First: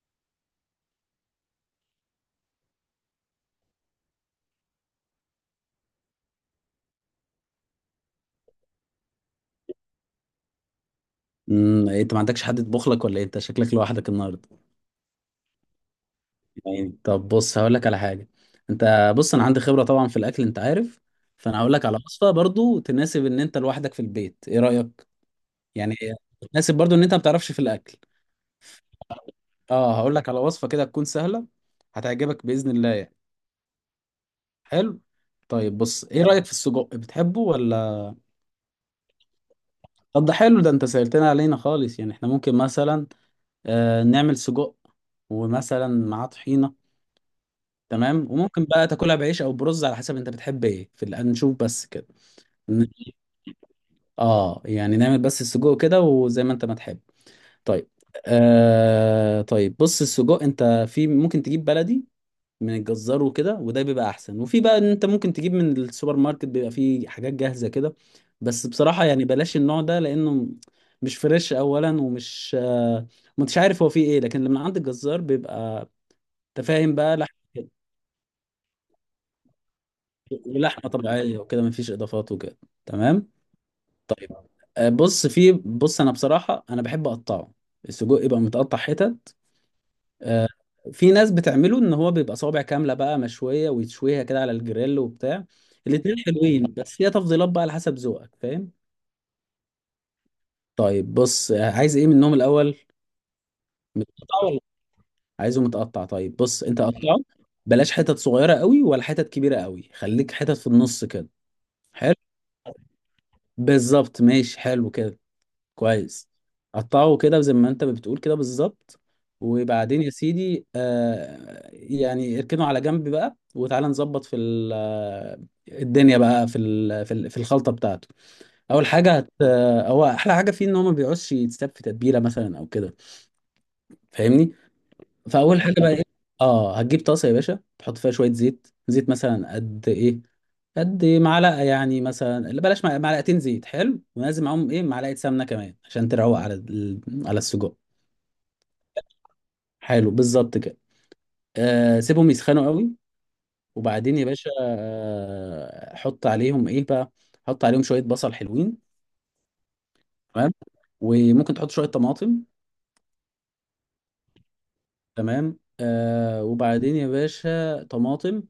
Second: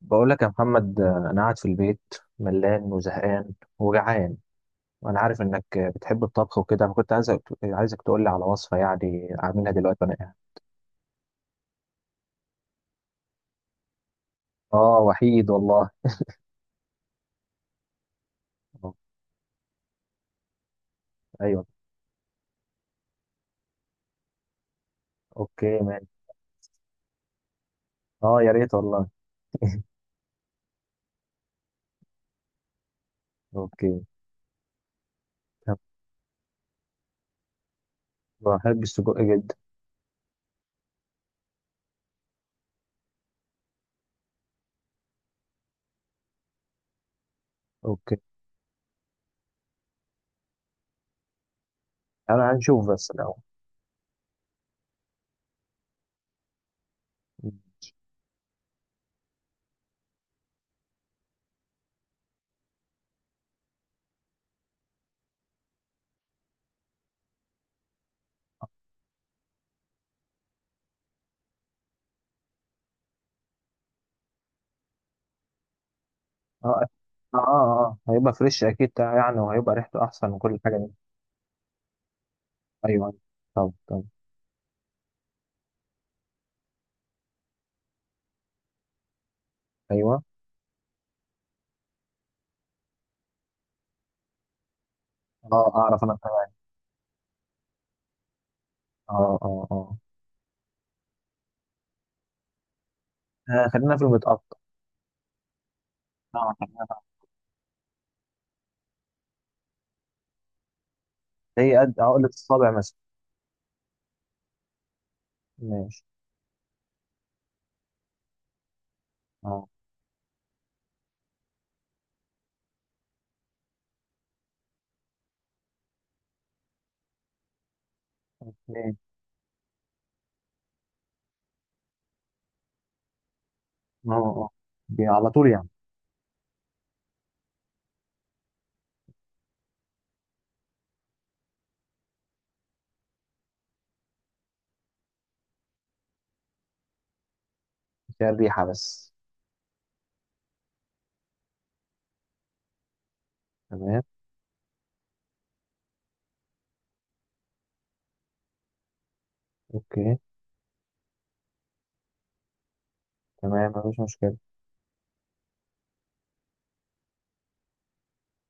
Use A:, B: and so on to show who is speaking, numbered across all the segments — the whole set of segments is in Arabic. A: بقول لك يا محمد، انا قاعد في البيت ملان وزهقان وجعان. وانا عارف انك بتحب الطبخ وكده، فكنت عايزك تقول لي على وصفه يعني اعملها دلوقتي وانا قاعد.
B: إيه، انت ما عندكش حد يطبخ لك ولا إيه؟ انت شكلك لوحدك النهارده.
A: اه، وحيد والله.
B: يعني طب بص، هقول لك على حاجه.
A: أه،
B: انت بص، انا عندي خبره طبعا في الاكل انت عارف. فانا
A: ايوه،
B: هقول لك على وصفه برضو تناسب ان انت لوحدك في البيت، ايه رايك؟
A: اوكي
B: يعني
A: مان.
B: تناسب برضو ان انت ما بتعرفش في الاكل.
A: اه يا ريت والله.
B: اه، هقول لك على وصفه كده تكون سهله، هتعجبك باذن الله يعني.
A: اوكي.
B: حلو.
A: طب
B: طيب بص، ايه رايك في السجق، بتحبه ولا؟
A: بحب السجق جدا.
B: طب ده حلو، ده انت سهلتنا علينا خالص يعني. احنا ممكن مثلا نعمل سجق، ومثلا معاه طحينه.
A: اوكي.
B: تمام. وممكن بقى تاكلها بعيش او برز على حسب انت بتحب ايه في الآن، نشوف بس كده.
A: انا
B: ن-
A: هنشوف بس الاول.
B: اه يعني نعمل بس السجق كده، وزي ما انت ما تحب. طيب. طيب بص، السجق انت في ممكن تجيب بلدي من الجزار وكده، وده بيبقى احسن. وفي بقى ان انت ممكن تجيب من السوبر ماركت، بيبقى فيه حاجات جاهزة كده. بس بصراحة يعني بلاش النوع ده، لانه مش فريش اولا، ومش مش عارف هو فيه ايه. لكن لما عند الجزار بيبقى
A: اه
B: تفاهم بقى لحم،
A: اه اه آه. هيبقى فريش اكيد يعني، وهيبقى ريحته احسن من كل حاجه
B: ولحمه
A: دي.
B: طبيعيه وكده، مفيش اضافات وكده.
A: ايوه.
B: تمام.
A: طب.
B: طيب بص انا بصراحه انا بحب اقطعه. السجق يبقى متقطع حتت.
A: ايوه.
B: آه، في ناس بتعمله ان هو بيبقى صوابع كامله بقى مشويه، ويتشويها كده على الجريل وبتاع.
A: اه اعرف انا
B: الاتنين
A: اه.
B: حلوين، بس هي تفضيلات بقى على حسب ذوقك، فاهم.
A: اه اه.
B: طيب بص، عايز ايه منهم الاول؟
A: خلينا في
B: متقطع
A: المتقطع.
B: ولا؟ عايزه متقطع. طيب بص انت
A: اه.
B: قطعه، بلاش حتت صغيره قوي، ولا حتت كبيره قوي، خليك حتت في النص كده.
A: زي قد
B: حلو،
A: عقلة الصابع مثلا.
B: بالظبط، ماشي، حلو كده،
A: ماشي.
B: كويس. قطعه كده زي ما انت بتقول كده بالظبط.
A: اه.
B: وبعدين يا سيدي يعني اركنه على جنب بقى، وتعالى نظبط في الدنيا بقى في في الخلطه بتاعته. اول
A: ايه.
B: حاجه هت آه، هو احلى حاجه فيه ان هو ما بيقعدش يتساب في تتبيله مثلا او كده،
A: اه اه.
B: فاهمني.
A: دي على طول
B: فاول
A: يعني.
B: حاجه بقى ايه؟ اه، هتجيب طاسه يا باشا، تحط فيها شويه زيت، زيت مثلا قد ايه؟ قد معلقه. يعني مثلا، لا بلاش، معلقتين زيت. حلو، ولازم معاهم ايه؟ معلقه سمنه كمان عشان تروق على على السجق.
A: فيها الريحة بس.
B: حلو، بالظبط كده. سيبهم يسخنوا قوي.
A: تمام.
B: وبعدين يا باشا حط عليهم ايه بقى؟ حط عليهم شويه بصل، حلوين.
A: اوكي
B: تمام. وممكن تحط شويه طماطم.
A: تمام، مفيش مشكلة.
B: تمام. وبعدين يا باشا طماطم.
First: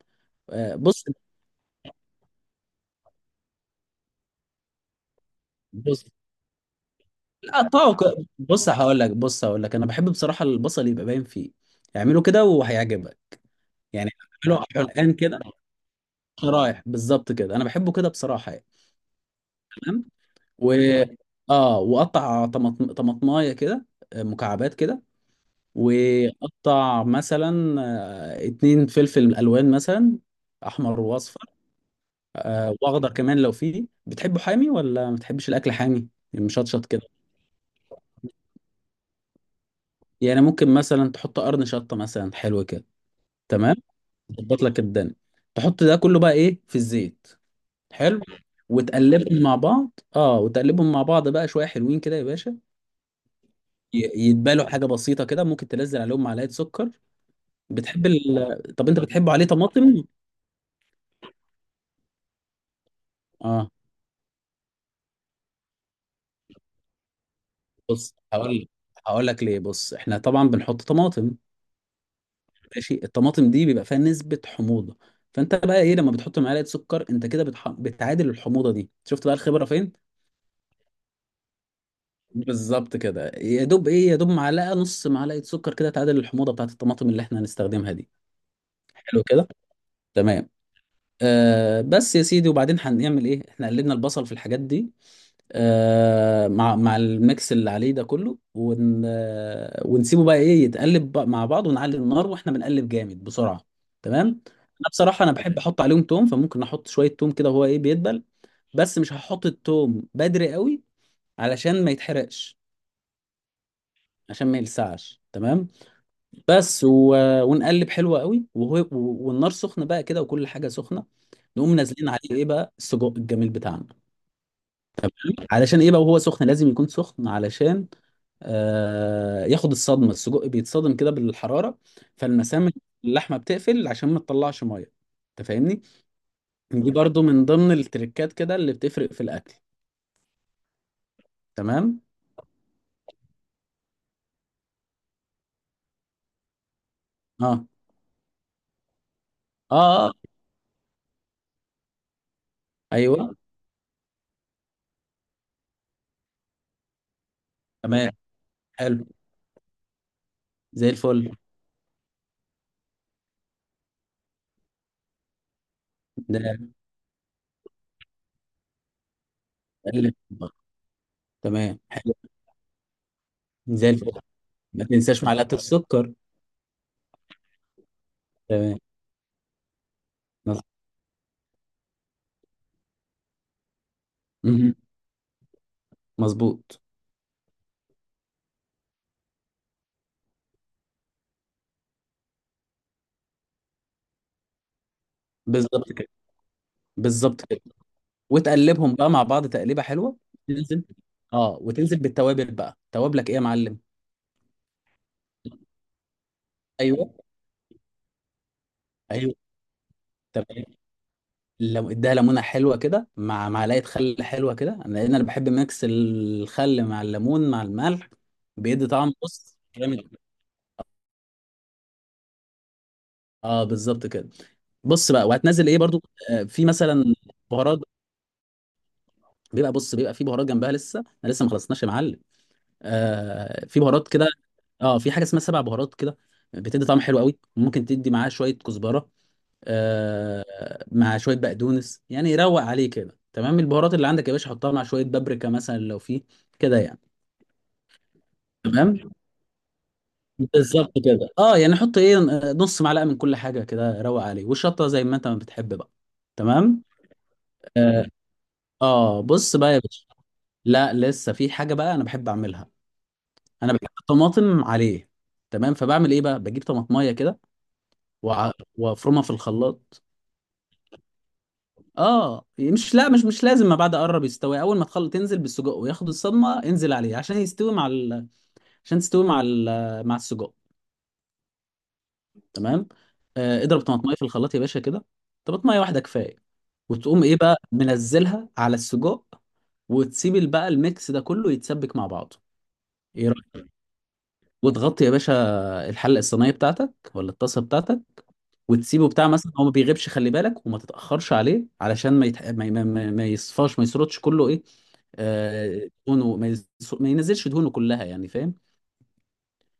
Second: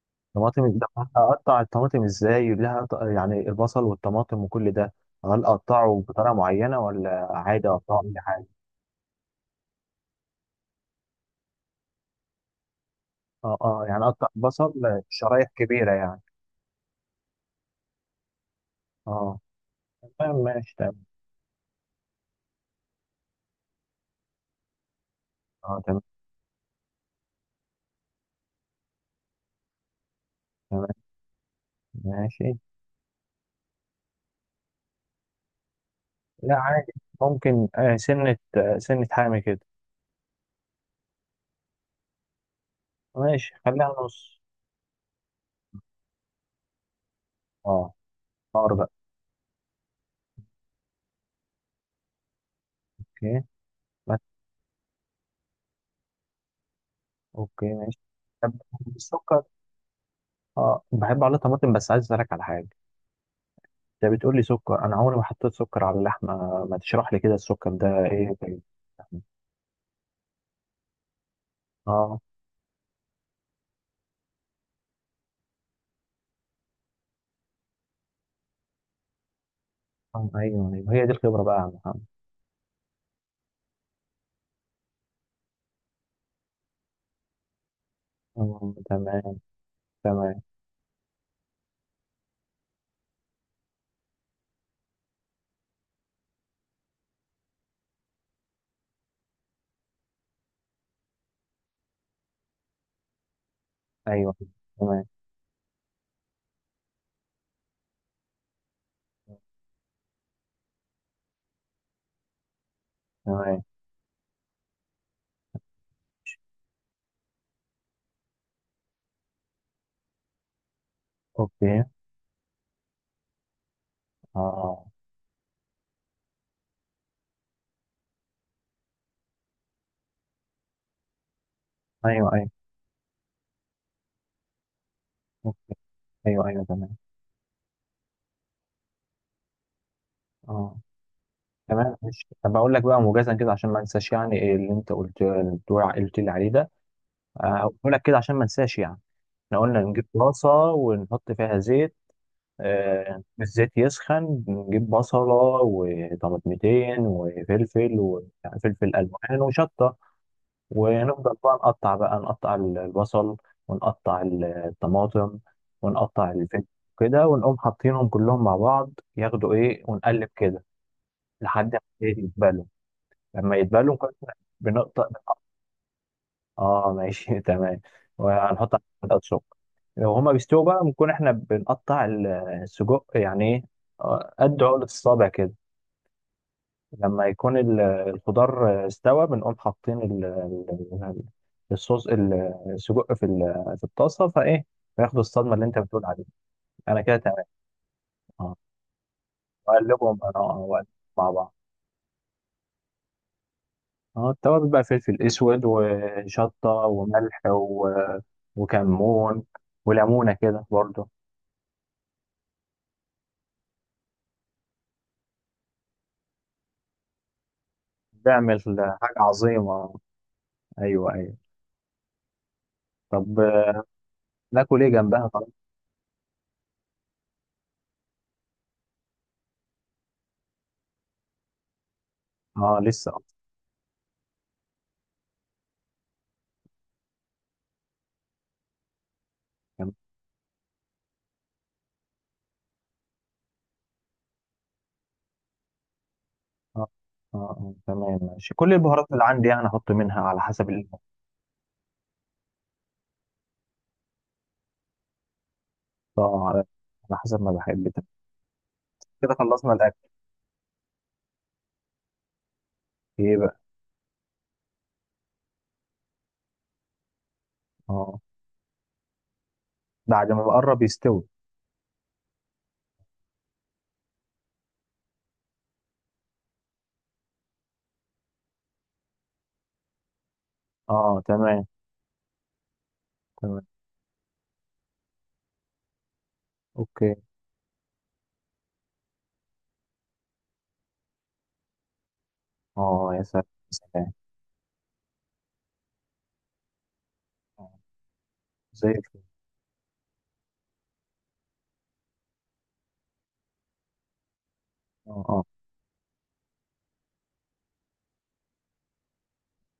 A: طماطم ده.
B: بص،
A: اقطع الطماطم ازاي، يقول لها يعني البصل والطماطم وكل ده؟ هل اقطعه
B: بص
A: بطريقة معينة ولا
B: لا
A: عادي اقطعه اي
B: طاقة،
A: حاجة؟
B: بص هقول لك، انا بحب بصراحه البصل يبقى باين فيه. اعمله كده وهيعجبك
A: اه اه، يعني
B: يعني.
A: اقطع
B: اعمله
A: بصل
B: الان كده،
A: شرايح كبيرة يعني.
B: شرايح، بالظبط كده، انا بحبه كده بصراحه يعني.
A: اه
B: تمام
A: تمام
B: و
A: ماشي تمام.
B: اه واقطع طماطمايه كده، مكعبات كده.
A: اه تمام
B: واقطع مثلا 2 فلفل الوان مثلا،
A: تمام
B: احمر واصفر.
A: ماشي.
B: واخضر كمان لو فيه. بتحبه حامي ولا ما بتحبش الاكل حامي؟ يعني
A: لا
B: مشطشط
A: عادي.
B: كده.
A: ممكن سنة سنة حامي كده.
B: يعني ممكن مثلا تحط قرن شطه مثلا، حلو كده.
A: ماشي
B: تمام،
A: خليها نص.
B: تظبط لك الدنيا. تحط ده كله بقى ايه في الزيت.
A: اه.
B: حلو،
A: خيار بقى.
B: وتقلبهم مع بعض بقى شويه، حلوين كده يا باشا.
A: اوكي. بس
B: يتبالوا حاجه بسيطه كده، ممكن تنزل عليهم معلقه سكر.
A: اوكي ماشي.
B: بتحب
A: طب
B: طب انت بتحبه
A: السكر.
B: عليه طماطم.
A: اه بحب عليه طماطم، بس عايز اسالك على حاجه.
B: اه،
A: انت بتقول لي سكر، انا عمري ما حطيت سكر على اللحمه. ما تشرح لي كده السكر ده
B: بص
A: ايه ده؟
B: هقول لك ليه. بص احنا طبعا بنحط طماطم،
A: اه،
B: ماشي. الطماطم دي بيبقى فيها نسبه حموضه، فانت بقى ايه لما بتحط معلقه سكر، انت كده بتعادل الحموضه دي. شفت بقى الخبره فين.
A: آه، ايوه ايوه، هي دي الخبره بقى يا عم محمد.
B: بالظبط كده. يا دوب ايه، يا دوب معلقه، نص معلقه سكر كده تعادل الحموضه بتاعت الطماطم اللي احنا هنستخدمها دي.
A: آه،
B: حلو
A: تمام.
B: كده.
A: تمام.
B: تمام. بس يا سيدي، وبعدين هنعمل ايه؟ احنا قلبنا البصل في الحاجات دي، مع الميكس اللي عليه ده كله، ون آه، ونسيبه بقى ايه يتقلب بقى مع بعض، ونعلي النار واحنا بنقلب جامد بسرعه. تمام.
A: ايوه.
B: انا
A: تمام.
B: بصراحه انا بحب احط عليهم توم، فممكن احط شويه توم كده، وهو ايه بيدبل. بس مش هحط التوم بدري قوي علشان ما يتحرقش،
A: تمام.
B: عشان ما يلسعش. تمام. بس ونقلب حلو قوي، وهو والنار سخنه بقى كده، وكل حاجه سخنه. نقوم
A: اوكي.
B: نازلين عليه ايه بقى؟ السجق الجميل بتاعنا.
A: اه.
B: علشان ايه بقى؟ وهو سخن، لازم يكون سخن علشان ياخد الصدمه. السجق بيتصدم كده بالحراره،
A: ايوه ايوه.
B: فالمسام اللحمه بتقفل عشان ما تطلعش ميه. انت
A: اوكي.
B: فاهمني.
A: ايوه ايوه
B: دي
A: تمام.
B: برضو من ضمن التريكات كده اللي بتفرق في الاكل.
A: اه تمام.
B: تمام.
A: مش طب اقول لك بقى موجزا كده، عشان ما انساش يعني إيه اللي انت قلت لي عليه ده.
B: اه.
A: هقوله لك كده عشان ما انساش يعني. احنا
B: اه.
A: قلنا نجيب
B: آه.
A: طاسة ونحط فيها زيت.
B: ايوه،
A: الزيت يسخن، نجيب بصلة وطماطمتين وفلفل
B: تمام، حلو،
A: ألوان وشطة.
B: زي الفل.
A: ونفضل بقى نقطع البصل، ونقطع الطماطم، ونقطع الفلفل
B: ده
A: كده. ونقوم حاطينهم كلهم مع بعض ياخدوا ايه،
B: اللي
A: ونقلب كده لحد
B: تمام،
A: ما
B: حلو
A: إيه يتبلوا. لما
B: زي
A: يتبلوا
B: الفل.
A: كده
B: ما
A: بنقطع.
B: تنساش معلقه السكر.
A: اه ماشي تمام. وهنحط
B: تمام،
A: على الشطة. لو هما بيستووا
B: مظبوط.
A: بقى، بنكون احنا بنقطع السجق يعني ايه، قد
B: مهم.
A: عقلة الصابع كده.
B: مظبوط.
A: لما يكون الخضار استوى، بنقوم حاطين ال- الصوص ال- السجق في في الطاسة، فايه، فياخدوا الصدمة اللي انت
B: بالظبط
A: بتقول
B: كده،
A: عليها. انا كده
B: بالظبط
A: تمام.
B: كده.
A: اه،
B: وتقلبهم بقى مع بعض تقليبه حلوه.
A: واقلبهم انا اه
B: تنزل
A: وأقلبهم مع بعض.
B: اه وتنزل بالتوابل بقى. توابلك ايه يا معلم؟
A: اه، التوابل بقى فلفل اسود وشطة
B: ايوه،
A: وملح و...
B: ايوه،
A: وكمون وليمونة
B: تمام.
A: كده برضو.
B: لو اديها ليمونه حلوه كده مع معلقه خل حلوه كده، لان انا بحب ميكس الخل مع الليمون مع الملح،
A: بيعمل
B: بيدي طعم
A: حاجة
B: بص
A: عظيمة.
B: جامد.
A: ايوه ايوه. طب
B: اه، بالظبط كده.
A: ناكل ايه
B: بص
A: جنبها
B: بقى،
A: طبعا.
B: وهتنزل ايه برضو؟ في مثلا بهارات. بيبقى في بهارات جنبها. لسه، انا لسه ما خلصناش يا معلم.
A: اه لسه اه.
B: في بهارات كده، اه، في حاجه اسمها سبع بهارات كده، بتدي طعم حلو قوي. ممكن تدي معاه شويه كزبره،
A: جنب-
B: مع شويه بقدونس، يعني يروق عليه كده. تمام. البهارات اللي عندك يا باشا حطها مع شويه بابريكا مثلا لو في، كده
A: اه
B: يعني.
A: اه، تمام ماشي، كل
B: تمام،
A: البهارات اللي عندي يعني احط منها على حسب ال...
B: بالظبط كده. اه، يعني حط ايه، نص معلقه من كل حاجه كده، روق عليه، والشطه زي ما انت ما بتحب بقى.
A: اه على
B: تمام.
A: على حسب ما بحب.
B: اه
A: تمام. كده
B: بص
A: خلصنا
B: بقى يا
A: الاكل.
B: باشا، لا لسه في حاجه بقى انا بحب اعملها.
A: ايه بقى.
B: انا بحب الطماطم عليه. تمام. فبعمل ايه بقى؟ بجيب طماطميه كده
A: اه
B: وع- وافرمها في الخلاط.
A: بعد ما بقرب يستوي.
B: اه يعني، مش لا مش لازم. ما بعد قرب يستوي، اول ما تخلط تنزل بالسجق وياخد الصدمه. انزل عليه عشان يستوي مع عشان تستوي مع مع السجق.
A: اه تمام.
B: تمام.
A: تمام
B: اضرب طماطميه في الخلاط يا باشا كده. طماطميه واحده كفايه.
A: اوكي.
B: وتقوم ايه بقى منزلها على السجق، وتسيب بقى الميكس ده كله يتسبك مع بعضه.
A: اه يا
B: ايه
A: سلام.
B: رايك؟
A: سلام.
B: وتغطي يا باشا الحله الصينيه بتاعتك ولا الطاسه
A: آه،
B: بتاعتك،
A: زي
B: وتسيبه
A: الفل.
B: بتاع مثلا. هو ما بيغيبش، خلي بالك، وما تتاخرش عليه، علشان ما يتح... ما, ي- ما, ما ما يصفاش، ما يسرطش كله. ايه،
A: اه اه
B: دهونه، ما ينزلش دهونه كلها يعني، فاهم.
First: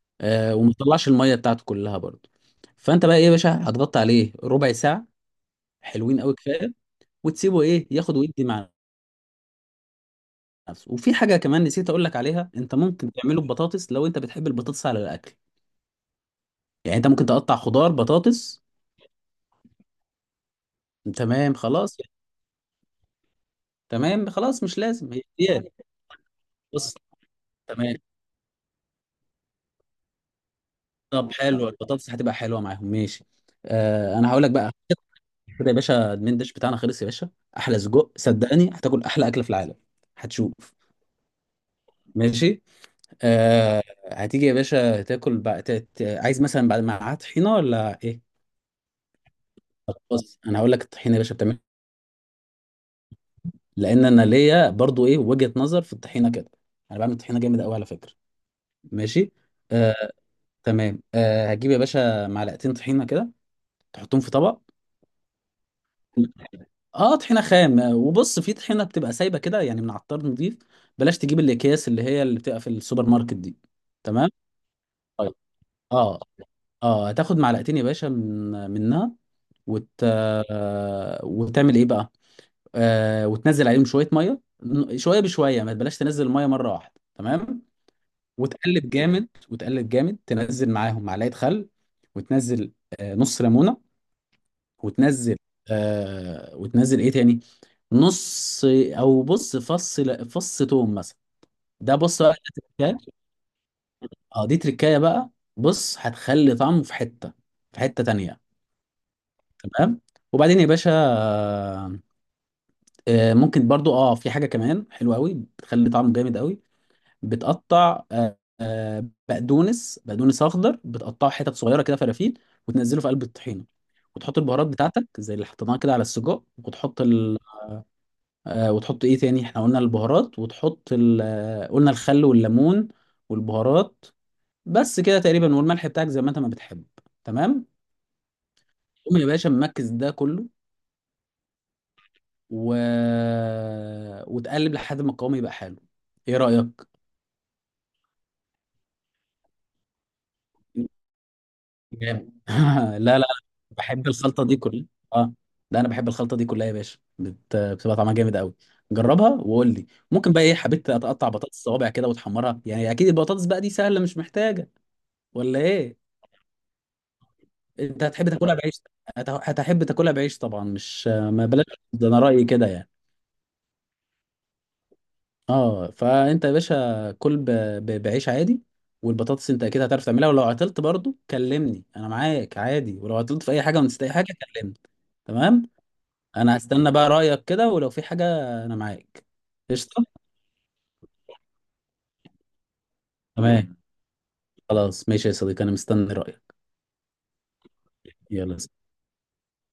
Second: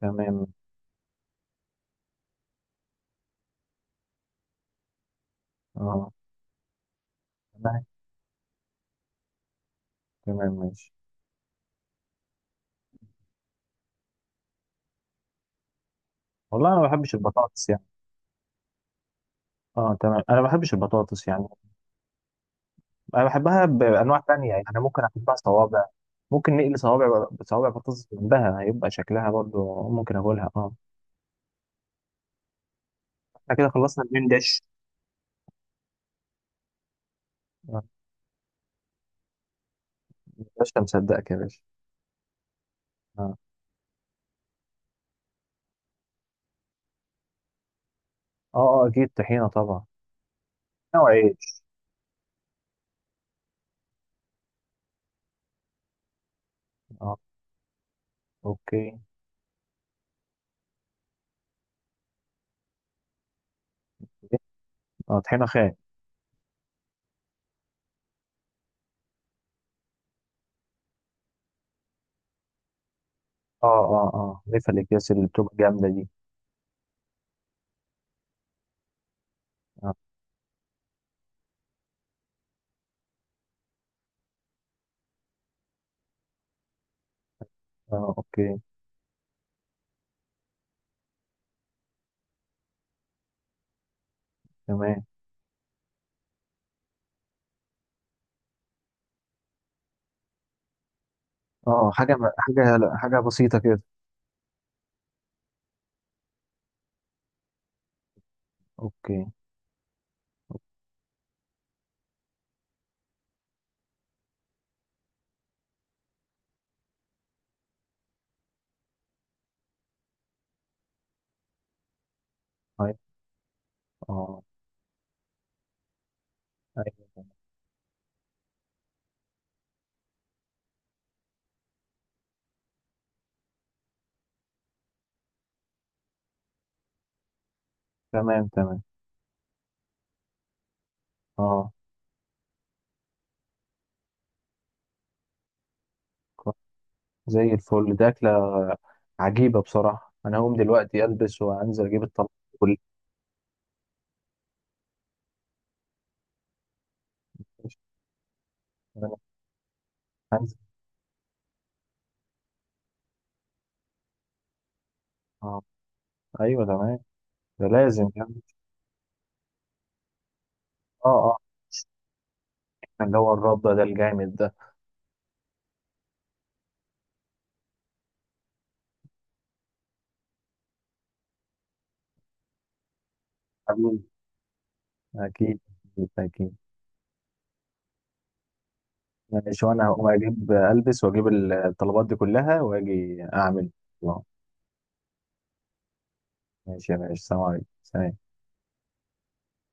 A: تمام.
B: وما يطلعش الميه بتاعته كلها برضه. فانت بقى ايه يا باشا؟ هتغطي عليه ربع ساعه،
A: اه
B: حلوين قوي، كفايه. وتسيبه
A: تمام
B: ايه ياخد ويدي مع
A: تمام ماشي.
B: نفسه. وفي حاجه كمان نسيت اقول لك عليها، انت ممكن تعمله ببطاطس لو انت بتحب البطاطس على الاكل.
A: والله انا ما
B: يعني انت
A: بحبش
B: ممكن تقطع
A: البطاطس يعني.
B: خضار بطاطس.
A: اه تمام، انا ما بحبش البطاطس يعني.
B: تمام، خلاص.
A: انا بحبها بانواع
B: تمام،
A: تانية
B: خلاص،
A: يعني،
B: مش
A: انا ممكن
B: لازم هي
A: احبها
B: هي.
A: صوابع. ممكن نقلي
B: بص،
A: بصوابع
B: تمام.
A: بطاطس جنبها هيبقى شكلها برضو ممكن اكلها. اه.
B: طب حلو، البطاطس هتبقى حلوه معاهم. ماشي.
A: احنا كده خلصنا المين
B: انا هقول لك
A: ديش.
B: بقى كده يا باشا، المين ديش بتاعنا خلص يا باشا. احلى
A: آه،
B: سجق، صدقني هتاكل احلى اكله في العالم، هتشوف.
A: باشا مصدقك يا باشا.
B: ماشي.
A: اه
B: آه هتيجي يا باشا تاكل بقى، عايز مثلا بعد معاها طحينه ولا ايه؟
A: اه، اكيد طحينه طبعا.
B: طب بص انا هقول لك
A: او
B: الطحينه يا باشا بتعمل،
A: عيش.
B: لان انا ليا برضو ايه وجهه نظر في الطحينه كده. انا بعمل
A: اه
B: طحينه جامد قوي على فكره.
A: اوكي.
B: ماشي. آه تمام. هتجيب يا باشا معلقتين طحينه كده، تحطهم في طبق.
A: اه طحينه خام.
B: اه، طحينه خام. وبص، في طحينه بتبقى سايبه كده يعني من عطار نضيف، بلاش تجيب الاكياس اللي بتبقى في السوبر ماركت دي.
A: اه اه
B: تمام.
A: اه، ليفه الاكياس اللي
B: طيب.
A: بتبقى جامده دي.
B: اه اه هتاخد معلقتين يا باشا منها، وت...
A: اه
B: آه، وتعمل ايه بقى؟ وتنزل عليهم شويه ميه، شويه بشويه، ما بلاش تنزل الميه مره واحده. تمام.
A: اه اوكي.
B: وتقلب جامد، وتقلب جامد، تنزل معاهم معلقه خل، وتنزل نص ليمونه.
A: تمام.
B: وتنزل وتنزل ايه تاني؟ نص، او بص، فص توم مثلا.
A: اه
B: ده
A: حاجه
B: بص بقى، ده
A: حاجه
B: تركاية.
A: حاجه بسيطه كده.
B: اه، دي تركاية بقى. بص هتخلي طعمه في حتة في حتة تانية.
A: اوكي
B: تمام. وبعدين يا باشا ممكن برضو في حاجة كمان حلوة قوي بتخلي طعمه جامد قوي. بتقطع بقدونس، اخضر، بتقطعه حتت صغيرة كده، فرافيل،
A: طيب.
B: وتنزله في قلب الطحينة. وتحط
A: اه
B: البهارات بتاعتك زي اللي حطيناها كده على السجق. وتحط
A: ايوه
B: وتحط ايه تاني؟ احنا قلنا البهارات، وتحط قلنا الخل والليمون والبهارات، بس كده تقريبا. والملح بتاعك زي ما انت ما بتحب. تمام.
A: تمام تمام تمام.
B: قوم يا باشا مركز ده كله
A: اه
B: و... آه، وتقلب لحد ما القوام يبقى حلو. ايه رأيك؟
A: زي الفل. دي أكلة عجيبة بصراحة. أنا هقوم دلوقتي ألبس وأنزل أجيب الطلبات
B: جامد
A: كلها.
B: لا، لا، بحب الخلطة دي كلها. اه، ده انا بحب الخلطة دي كلها يا باشا، بت... آه، بتبقى طعمها جامد قوي.
A: أنا
B: جربها وقول لي. ممكن بقى ايه،
A: هنزل.
B: حبيت اتقطع بطاطس صوابع كده وتحمرها، يعني اكيد البطاطس بقى دي سهلة مش محتاجة ولا
A: أه،
B: ايه.
A: أيوه تمام. ده
B: انت
A: لازم
B: هتحب
A: يعني.
B: تاكلها بعيش؟ هتحب تاكلها بعيش طبعا، مش
A: أه أه.
B: ما بلاش، ده انا رايي كده يعني.
A: اللي هو الرده ده الجامد ده.
B: اه، فانت يا باشا كل بعيش عادي. والبطاطس انت اكيد هتعرف تعملها، ولو عطلت برضو كلمني انا معاك عادي، ولو عطلت في اي حاجه ونسيت
A: حبيبي.
B: اي حاجه كلمني.
A: أكيد.
B: تمام.
A: أكيد.
B: انا هستنى بقى رايك كده، ولو في حاجه انا معاك.
A: ماشي، وأنا
B: قشطه.
A: هقوم أجيب ألبس وأجيب الطلبات دي كلها وأجي أعمل.
B: تمام،
A: أه.
B: خلاص، ماشي يا صديقي، انا مستني رايك.
A: ماشي يا باشا، سلام عليكم. سلام.
B: يلا